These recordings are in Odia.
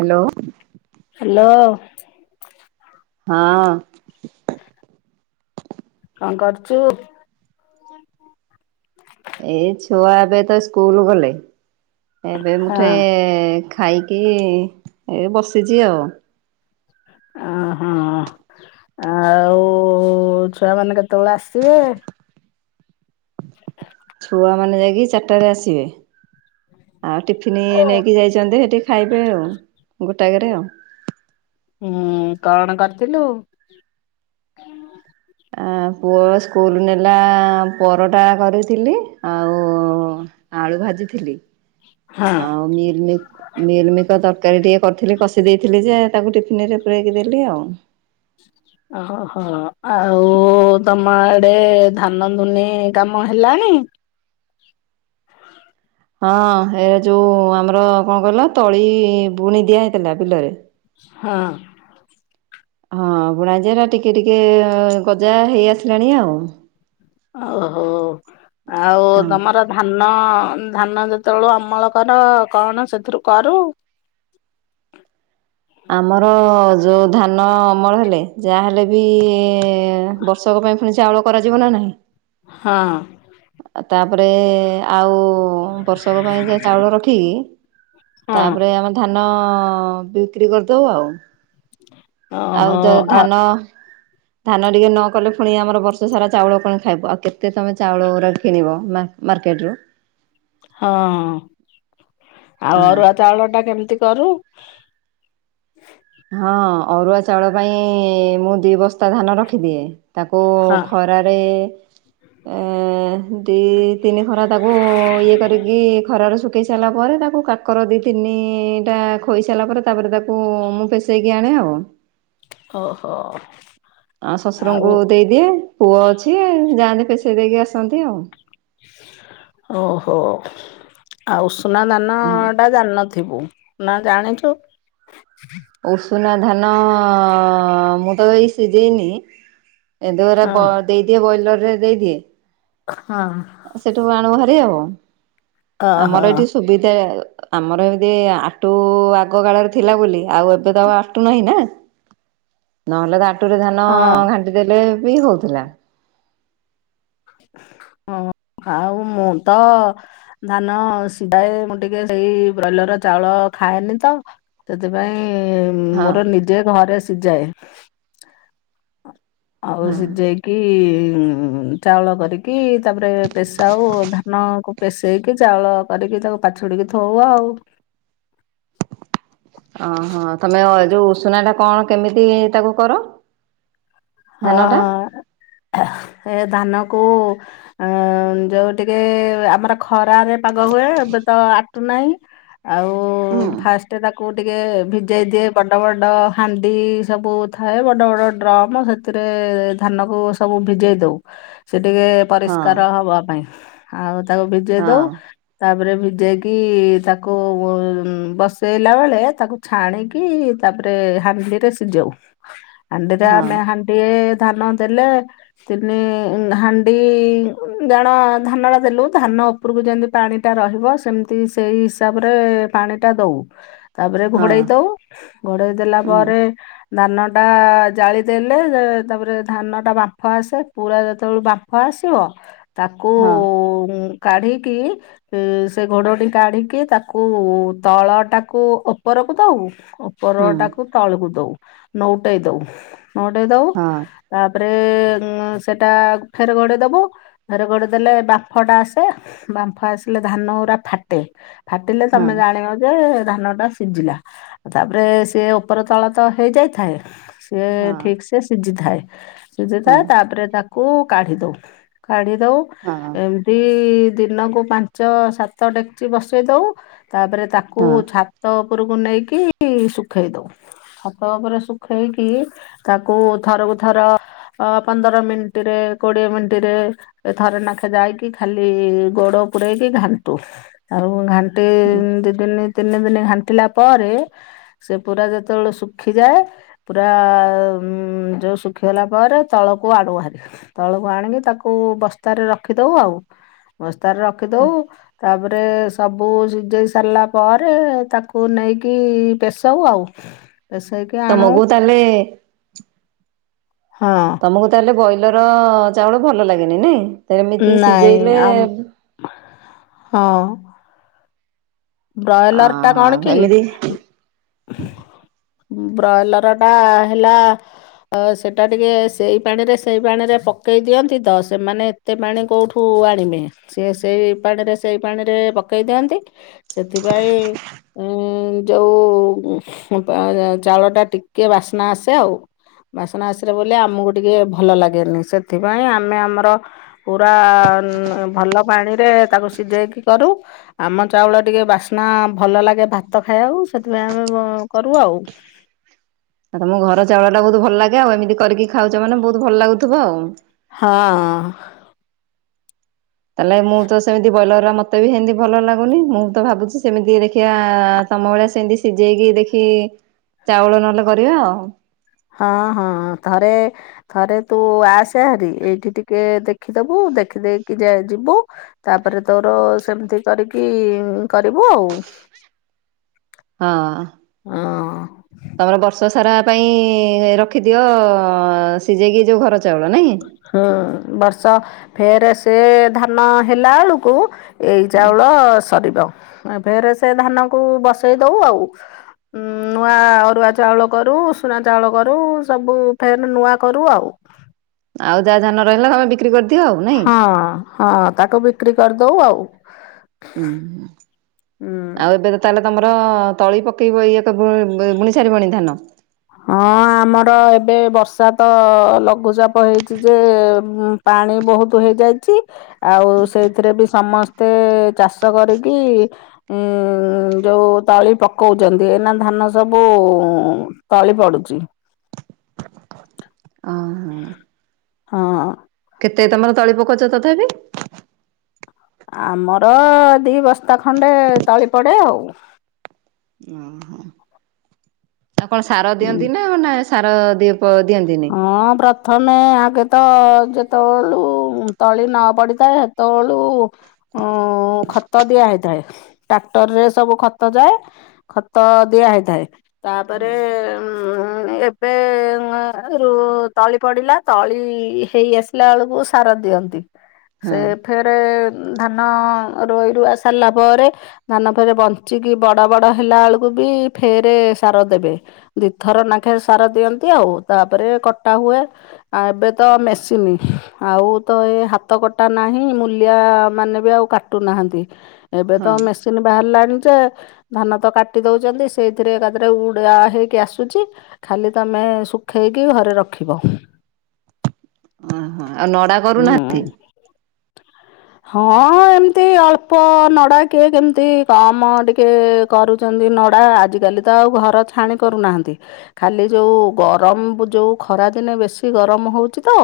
ହାଲୋ। ହାଲୋ। ହଁ। କଣ କରୁଚୁ? ଏଇ ଛୁଆ ଏବେ ତ ସ୍କୁଲ ଗଲେ ଏବେ ହଁ ମୁଠେ ଖାଇକି ଏ ବସିଛି ଆଉ। ଅ ହଁ ଆଉ ଛୁଆ ମାନେ କେତେ ତେବେଳେ ଆସିବେ? ଛୁଆ ମାନେ ଯାଇକି ଚାରିଟାରେ ଆସିବେ। ଆଉ ଟିଫିନ ନେଇକି ଯାଇଛନ୍ତି ହେଠି ଖାଇବେ ଆଉ। ଗୋଟା କେରେ ଆଉ। ହୁଁ କଣ କରିଥିଲୁ? ଆ ପୁଅ ସ୍କୁଲ୍ ନେଲା ପରଟା କରିଥିଲି ଆଉ ଆଳୁ ଭାଜିଥିଲି। ହଁ ଆଉ ମିଲମି-ମିଲିମିକର ତ ତରକାରୀ ଟିକେ କରିଥିଲି କଷି ଦେଇଥିଲି ଯେ ତାକୁ ଟିଫିନରେ ପୁରେଇକି ଦେଲି ଆଉ। ଓହୋ ଆଉ ତମ ଆଡେ ଧାନ ଦୁନି କାମ ହେଲାଣି? ଣି? ହଁ ଏ ଯୋଉ ଆମର କଣ କହିଲ ତଳି ବୁଣି ଦିଆ ହେଇଥିଲା ବିଲରେ ହଁ। ହଁ ବୁଣା ଯାଏ ଟିକେ ଟିକେ ଗଜା ହେଇ ଆସିଲାଣି ଆଉ। ଓହୋ ଆଉ ହଁ। ତମର ଧାନ ନ ଧାନ ଯେତେବେଳୁ ଅମଳ କର କଣ ସେଥିରୁ କରୁ? [inaudible] ଆମର ଯୋଉ ଧାନ ଅମଳ ହେଲେ ଯାହାହେଲେ ବି ବର୍ଷକ ପାଇଁ ପୁଣି ଚାଉଳ କରାଯିବ ନା ନାହିଁ। ହଁ। ତାପରେ ଆଉ ଓ ବର୍ଷକ ପାଇଁ ଯାହା ଚାଉଳ ରଖିକି। ହଁ ତାପରେ ଆମେ ଧାନ ବି ବିକ୍ରି କରିଦବ ଆଉ। ଓହୋ ଆଉ ଯଦି ଆ ଧାନ ଧାନ ଟିକେ ନ କଲେ ପୁଣି ଆମର ବର୍ଷ ସାରା ଚାଉଳ କଣ ଖାଇବ ଆଉ କେତେ ତମେ ଚାଉଳ ଅରା କିଣିବ? ମାର୍କେଟରୁ। ହଁ ଆଉ ହଁ। ଅରୁଆ ଚାଉଳ ଟା କେମିତି? କରୁ? ହଁ ଅରୁଆ ଚାଉଳ ପାଇଁ ମୁଁ ଦି ବସ୍ତା ଧାନ ରଖିଦିଏ। ତାକୁ ହଁ ଖରାରେ ଦି ତିନି ଖରା ତାକୁ ଇଏ କରିକି ଖରାରେ ପକେଇ ସାରିଲା ପରେ ତାକୁ କାକର ଦି ତିନିଟା ଖୋଇସାରିଲା ପରେ ତାପ ତାକୁ [unintelligible] ଆଉ। ଓହୋ। ଆଉ ଶଶୁରଙ୍କୁ ଦେଇଦିଏ ପୁଅ ଅଛି ଯାଆନ୍ତି ପେଶେଇ ଦେଇକି ଆସନ୍ତି ଆଉ। ଓହୋ ଆଉ ଉସୁନା ଧାନ ଆଉ। ଟା ଜାଣିନଥିବୁ। ନା ଜାଣିଛୁ। ଉଷୁନା ଧାନ ମୁଁ ତ ଏଇ ସିଝେଇନି। ହଁ। ଏକାଥରେ ଦେଇଦିଏ ବଇଲର ରେ ଦେଇଦିଏ। ହଁ। ସେଠୁ ଆଣୁ ହାରି ଆଉ ଓହୋ ଆମର ଏଇଠି ସୁବିଧା। ଆମର ଏମିତି ଆଟୁ ଆଗ କାଳରେ ଥିଲା ବୋଲି ଆଉ ଏବେ ତ ଆଉ ଆଟୁ ନାହିଁ ନା। ନହେଲେ ତାଟୁରେ ଧାନ ହଁ ଘାଣ୍ଟି ଦେଲେ ବି ହଉଥିଲା। ହଁ। ଆଉ ମୁଁ ତ ଧାନ ସିଝାଏ ମୁଁ ଟିକେ ସେଇ ବଇଲର ଚାଉଳ ଖାଏନି ତ ସେଥିପାଇଁ ହଁ ମୋର ନିଜେ ଘରେ ସିଝାଏ। ଆଉ ହଁ ସେ ଯାଇକି ଚାଉଳ କରିକି ତାପରେ ପେଶାଉ ଧାନକୁ ପେଷେଇକି ଚାଉଳ କରିକି ତାକୁ ପାଛୁଡିକି ଥଉ ଆଉ। ଓହୋ ତମେ ଯୋଉ ଉଷୁନା ଟା କଣ କେମିତି ତାକୁ କର? ଧାନଟା ହଁ ଏ ଧାନ କୁ ଯୋଉ ଟିକେ ଆମର ଖରାରେ ପାଗ ହୁଏ ଏବେ ତ ନାଇଁ ଆଉ ହୁଁ ଫାଷ୍ଟ ତାକୁ କୁ ଟିକେ ଭିଜେଇ ଦିଏ ବଡ ବଡ ହାଣ୍ଡି ସବୁ ଥାଏ ବଡ ବଡ ଡ୍ରମ୍। ସେଥିରେ ଧାନ କ ସବୁ ଭିଜେଇ ଦଉ ସେ ଟିକେ ହଁ ପରିଷ୍କାର ହବା ପାଇଁ। ଆଉ ତାକୁ ଭିଜେଇ ହଁ ଦଉ ତାପରେ ସିଝେଇକି ତାକୁ ବ ଉଁ ବସେଇଲା ବେଳେ ତାକୁ ଛାଣିକି ତାପରେ। ହାଣ୍ଡିରେ ସିଝଉ ହାଣ୍ଡିରେ ହଁ ଆମେ ହା ଏ ଧାନ ଦେଲେ ତିନି ଉଁ ହାଣ୍ଡି ଉଁ ଜଣ ଧାନ ଟା ଦେଲୁ ଧାନ ଉପରକୁ ଯେମିତି ପାଣି ଟା ରହିବ ସେମିତି ସେଇ ହିସାବରେ ପାଣି ଟା ଦଉ। ତାପରେ ହଁ ଘୋଡ଼େଇ ଦଉ ଘୋଡେଇ ଦେଲା ହୁଁ ପରେ ଧାନ ଟା ଜାଳି ଦେ ଲେ ଏ ତାପରେ ଧାନ ଟା ବାମ୍ପ ଆସେ ପୁରା ଯେତେବେଳେ ବାମ୍ଫ ଆସିବ। ତାକୁ ହଁ ଉଁ। କାଢିକି ଏ ସେ ଘୋଡଟି କାଢିକି ତାକୁ ତଳ ଟାକୁ ଓପର କଥା ହବୁ। ଉପର ହୁଁ ଟାକୁ ତଳକୁ ଦଉ ନଉଟେଇ ଦଉ ନଉଟେଇ ଦଉ ହଁ ତାପ ଏ ହଁ ସେଟା ଫେରେ ଗଡେଇଦେବୁ ଫେରେ ଗଡେଇ ଦେଲେ ବାମ୍ଫଟା ଆସେ ବାମ୍ପ ଆସିଲେ ଧା ଧାନ ଗୁଡା ଫାଟେ ଫାଟିଲେ ହଁ ତମେ ଜାଣିବ ଯେ। ଧାନ ଟା ସିଝିଲା ତାପରେ ସିଏ ଉପର ତଳ ତ ହେଇଯାଇଥାଏ ସିଏ ହଁ ସିଝି ଥାଏ ହୁଁ ସିଝିଥାଏ ତାପରେ ତାକୁ କାଢି ଦଉ କାଢି ଦଉ ହଁ ଏମିତି ଦିନକୁ ପାଞ୍ଚ ସାତ ଡେକଚି ବସେଇ ଦଉ। ତାପରେ ତାକୁ ହଁ ଛାତ ଉପରକୁ ନେଇକି ଶୁଖେଇ ଦଉ ଛାତ ଉପରେ ଶୁଖେଇକି। ତାକୁ ଥରକୁ ଥର। ଅ ପନ୍ଦର ମିଣ୍ଟିରେ କୋଡିଏ ମିଣ୍ଟିରେ ଏ ଥରେ ନେଖା ଯାଇକି ଖାଲି ଘୋଡ କୁଡେଇକି ଘାଣ୍ଟୁ ଆଉ ଘାଣ୍ଟି ହୁଁ ଦି ଦିନି ତିନି ଦିନି ଘାଣ୍ଟିଲା ପରେ ସେ ପୁରା ଯେତେବେଳେ ଶୁଖିଯାଏ ପୁରା। ଉଁ। ଯଉ ଶୁଖିଗଲା ପରେ ତଳକୁ ଆଣୁ ହେରି ତଳକୁ ଆଣିକି ତାକୁ ବସ୍ତାରେ ରଖିଦଉ ଆଉ। ବସ୍ତାରେ ରଖିଦଉ ତାପ ରେ ସବୁ ସିଝେଇ ସାରିଲା ପରେ ତାକୁ ନେଇକି ପେଷାଉ ଆଉ। ପେସେଇକି ଆଣୁ। ତମକୁ ତାହେଲେ ହଁ ତମକୁ ତାହେଲେ ବଏଲର ଚାଉଳ ଭଲ ଲାଗେନି ନାଇ? ତ ଏମିତି ନାଇଁ ସିଝେଇଲେ ଆମ ଉଁ। ହଁ ବ୍ରଏଲର ଟା ଅହୋ କଣ କି? ଏମିତି ବ୍ରଏଲର ଟା ହେଲା। ଅ ସେଟା ଟିକେ ସେଇ ପାଣିରେ ସେଇ ପାଣିରେ ପକେଇ ଦିଅନ୍ତି ତ ସେମାନେ ଏତେ ପାଣି କୋଉଠୁ? କୁ ଆଣିବେ ସେ ସେଇ ପାଣିରେ ସେଇ ପାଣିରେ ପକେଇ ଦିଅନ୍ତି। ସେଥିପାଇଁ ଉଁ ଉଁ ଯୋଉ ଉଁ ବା ଜା ଚାଉଳଟା ଟିକେ ବାସ୍ନା ଆସେ ଆଉ। ବାସନା ଆସିଲେ ବୋଲି ଆମକୁ ଟିକେ ଭଲ ଲାଗେନି ସେଥିପାଇଁ ଆମେ ଆମର ପୁରା। ଉଁ ଭଲ ପାଣିରେ ତାକୁ ସିଝେଇକି କରୁ ଆମ ଚାଉଳ ଟିକେ ବାସ୍ନା ଭଲ ଲାଗେ ଭାତ ଖାଇବାକୁ ସେଥିପାଇଁ ଆମେ ବ କରୁ ଆଉ। ଆଉ ତମ ଘର ଚାଉଳ ଟା ବହୁତ ଭଲ ଲାଗେ ଆଉ ଏମିତି କରିକି ଖାଉଛ ମାନେ ବହୁତ ଭଲ ଲାଗୁଥିବ ଆଉ। ହଁ। ତାହେଲେ ମୁଁ ତ ସେମିତି ବଏଲର ମତେ ବି ସେମିତି ଭଲ ଲାଗୁନି ମୁଁ ତ ଭାବୁଛି ସେମିତି ଦେଖି ଦେଖିଆ ତମ ଭଳିଆ ସେମିତି ସିଝେଇକି ଦେଖି ଚାଉଳ ନହେଲେ କରିବା ଆଉ। ହଁ ହଁ ଥରେ ଥରେ ତୁ ଆସେ ହେରି ଏଇଠି ଟିକେ ଦେଖିଦବୁ। ଦେଖିଦେଇକି ଯା ଯିବୁ ତାପରେ ତୋର ସେମିତି କରିକି କରିବୁ ଆଉ। ହଁ ହଁ। ତମର ବର୍ଷ ସାରା। ପାଇଁ ରଖିଦିଅ ସିଝେଇକି ଯୋଉ ଘର ଚାଉଳ ନାଇଁ? ହଁ ବର୍ଷ ଫେରେ ସେ ଧାନ ହେଲା ବେଳୁକୁ। ଏଇ ହୁଁ ଚାଉଳ ସରିବ ଏ ଫେରେ ସେ ଧାନକୁ ବସେଇ ଦଉ ଆଉ। ଉଁ ନୂଆ ଅରୁଆ ଚାଉଳ କରୁ ଉଷୁନା ଚାଉଳ କରୁ ସବୁ ଫେର ନୂଆ କରୁ ଆଉ। ଆଉ ଯାହା ଧାନ ରହିଲା ସବୁ ଡିକ୍ରି କରିଦେ ହଁ ହଁ ତାକୁ ବିକ୍ରି କରିଦୋଉ ଆଉ। ହୁଁ ହୁଁ। ଆଉ ଏବେ ତାହେଲେ ତମର ତଳି ପକେଇବ ଇଏ ଏକ ବୁଣି ସାରିବଣି ଧାନ? ହଁ ଆମର ଏବେ ବର୍ଷା ତ ଲଘୁଚାପ ହେଇଛି ଯେ ପା ପାଣି ବୋହୁତ ବୋହୁତ ଆଉଚି ଆଉ ସେଇଥିରେ ଵି ସମସ୍ତେ ଚାଷ କରିକି ଉଁ ଯୋଉ ତଳି ପକଉଛନ୍ତି ଏଇନା ଧାନ ସବୁ ଉଁ ମ୍ ତାଳି ପଡୁଛି। ଅହ। ହଁ। କେତେ ତମର ତଳି ପକୋଉଛ ତଥାପି? ଆମର ଦି ବସ୍ତା ଖଣ୍ଡେ ତଳି ପଡ଼େ ଆଉ। ଉଁ ହୁଁ। କଣ ସାର ହୁଁ। ଦିଅନ୍ତି ନା ନା ସାର ଦିଅନ୍ତି ନି? ହଁ ପ୍ରଥମେ ଆଗେ ତ ଯେତେବେଳୁ ତଳି ନ ପଡିଥାଏ ସେତେବେଳୁ ଉଁ ଖତ ଦିଆ ହେଇ ଥାଏ। ଟ୍ରାକ୍ଟର ରେ ସବୁ ଖତ ଯାଏ ଖତ ଦିଆ ହେଇଥାଏ। ତାପରେ ଉଁ ଉଁ ଏବେ ଅର ଗୁରୁ ତଳି ପଡିଲା ତଳି ହେଇ ଆସିଲା ବେଳକୁ ସାର ଦିଅନ୍ତି। ସେ ହଁ ଫେରେ ଧାନ ରୋଇ ରୁଆ ସାରିଲା ପରେ ଧାନ ପରେ ବଞ୍ଚିକି ବଡ଼ ବଡ଼ ହେଲା ବେଳକୁ ବି ଫେରେ ସାର ଦେବେ ଦି ଥର ନାଖେ ସାର ଦିଅନ୍ତି ଆଉ। ତାପରେ କଟା ହୁଏ ଆଉ ଏବେ ତ ମେସିନ୍ ଆଉ ତ ଏ ହାତ କଟା ନା ହୁଁ ମୁଲିଆମାନେ ବି ଆଉ କାଟୁନାଁହାନ୍ତି ଏବେ ତ ହଁ ମେସିନ୍ ବାହାରିଲାଣି। ଯେ ଧାନ ତ କାଟି ଦୋଉଛନ୍ତି ସେଇଥିରେ ତାପରେ ଉଡ଼ା ହେଇକି ଆସୁଚି ଖାଲି ତମେ ସୁ ଖେଇକି ଘରେ ରଖିବ। ଓହୋ ଆଉ ନଡା ହୁଁ। କରୁନାହାନ୍ତି? [inaudible] ହଁ ଏମତି ଅଳ୍ପ ନଡା କିଏ କେମତି କାମ ଟିକେ କରୁଛନ୍ତି। ନଡା ଆଜି କାଲି ତ ଆଉ ଘର ଛାଣି କରୁନାହାନ୍ତି ଖାଲି ଯୋଉ ଗ ଗରମ ଯେଉଁ ଖରାଦିନେ ବେଶୀ ଗରମ ହୋଉଛି ତ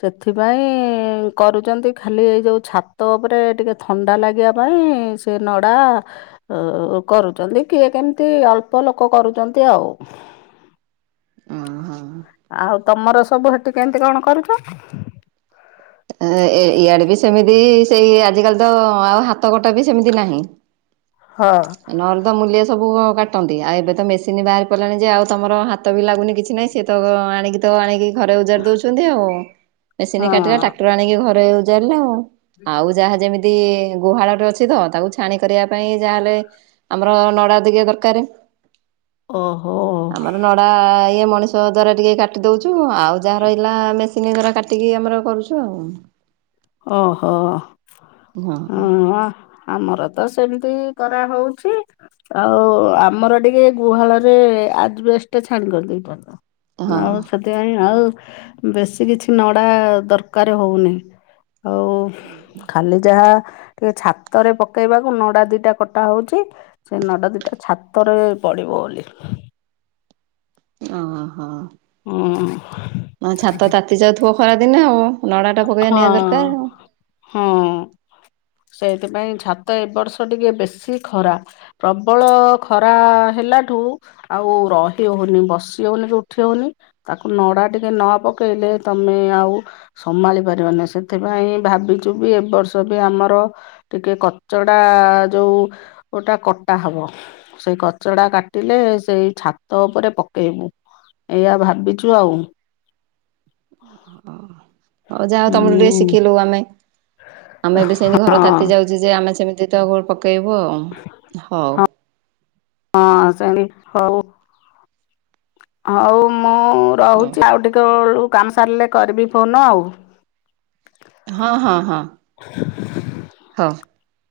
ସେଥିପାଇଁ କରୁଛନ୍ତି। ଖାଲି ଏ ଯେଉଁ ଛାତ ଉପରେ ଟିକେ ଥଣ୍ଡା ଲାଗିବା ପାଇଁ ସେ ନଡ଼ା କରୁଛନ୍ତି କିଏ କେମିତି ଅଳ୍ପ ଲୋକ କରୁଛନ୍ତି ଆଉ। ଓହୋ ଆଉ ତମର ସବୁ ହେଟି କେମିତି କଣ କରୁଛ? ଇଆଡେ ବି ସେମିତି ସେଇ ଆଜିିକାଲି ତ ଆଉ ହାତ କଟା ବି ସେମିତି ନାହିଁ। ହଁ। ନହେଲେ ତ ମୂଲେ ସବୁ କାଟନ୍ତି ଆଉ ଏବେ ତ ମେସିନ୍ ବାହାରି ପଡ଼ିଲାଣି ଯେ ଆଉ ତମର ହାତ ବି ଲାଗୁନି କିଛି ନାହିଁ ସିଏ ତ ଏଣିକି ତ ଏଣିକି ଘରେ ଓଜାଡି ଦୋଉଛନ୍ତି ଆଉ ମେସିନ୍ ହଁ କାଟିଲା ଟା ଆଣି ଘରେ ଓଜାଡ଼ି ଲେ ଆଉ ଆଉ ଯାହା ଯେମିତି ଗୁହାଳ ଅଛି ତ ତାକୁ ଛାଣି କରିବା ପାଇଁ ଯାହାହେଲେ ଆମର ନଡା ଦିଟା ଦରକାର। ଓହୋ ଆମର ନଡା ଇଏ ମ ମଣିଷ ଦ୍ୱାର ଟିକେ କାଟି ଦୋଉଛୁ ଆଉ ଯାହା ରହିଲା ମେସିନ ଦ୍ଵାରା କାଟିକି ଆମର କରୁ ହୁଁ। ଓହୋ ହଁ। ଆମର ତ ସେମିତି କରାହୋଉଛି। ଆଉ ଆମର ଟିକେ ଗୁହାଳରେ ଆଜବେଷ୍ଟେ ଟା ଛାଣି କରିଦେଇ ଦୋଉଛନ ହଁ ଆଉ ସେଥି ପାଇଁ ଆଉ ବେଶୀ କିଛି ନଡା ଦରକାର ହୋଉନି। ଆଉ ଖାଲି ଯାହା ଟିକେ ଛାତରେ ପକେଇବାକୁ ନଡା ଦିଟା କଟା ହଉଚି ସେ ନଡା ଦିଟା ଛାତରେ ପ ବୋଲି କି। ଅ ହଁ ହଁ ହ। ହୁଁ ହ ଛାତ ତାତି ଯାଉଥିବ ଖରାଦିନେ ଆଉ। ନଡ଼ା ଟା ପକେଇବା ହଁ ନିହାତି ଦରକାର ଆଉ ହଁ। ସେଇଥିପାଇଁ ଛାତ ଏ ବର୍ଷ ଟିକେ ବେଶୀ ଖରା ପ୍ରବଳ ଖରା ହେଲା ଲା ଠୁ ଆଉ ରହି ହଉନି ବସି ହଉନି କି ଉଠି ହଉନି ତାକୁ ନଡା ଟିକେ ନ ପକେଇଲେ ଲେ ତମେ ଆଉ ସମାଳି ପାରିବନି ସେଥିପାଇଁ ଭାବିଚୁ ବି ଏ ବର୍ଷ ବି ଆମର ଟିକେ କଚଡ଼ା ଆଁ ଯୋଉ ଗୋଟା କଟା ହବ ସେଇ କଚଡ଼ା କାଟିଲେ ସେଇ ଛାତ ଉପରେ ପକେଇବୁ ଏଇଆ ଭାବିଚି ଆଉ। [unintelligible] ହଉ ଯାହା ହଉ ତମଠୁ ଟିକେ ହୁଁ ଶିଖିଲୁ ଆମେ ଆମେ ବି ସେମିତି ହଁ ଘର ତାତି ଯାଉଚି ଯେ ଆମେ ଏମତି ତା ଉପରେ ପକେଇବୁ ଆଉ ହଉ। ହଁ ସେମିତି ହଉ। ହଉ ମୁଁ ହଉ ରହୁଚି ଆଉ ଟିକେ ବଳୁ କାମ ସାରିଲେ କରିବି ଫୋନ ଆଉ। ହଁ ହଁ ହଁ। [inaudible] [inaudible]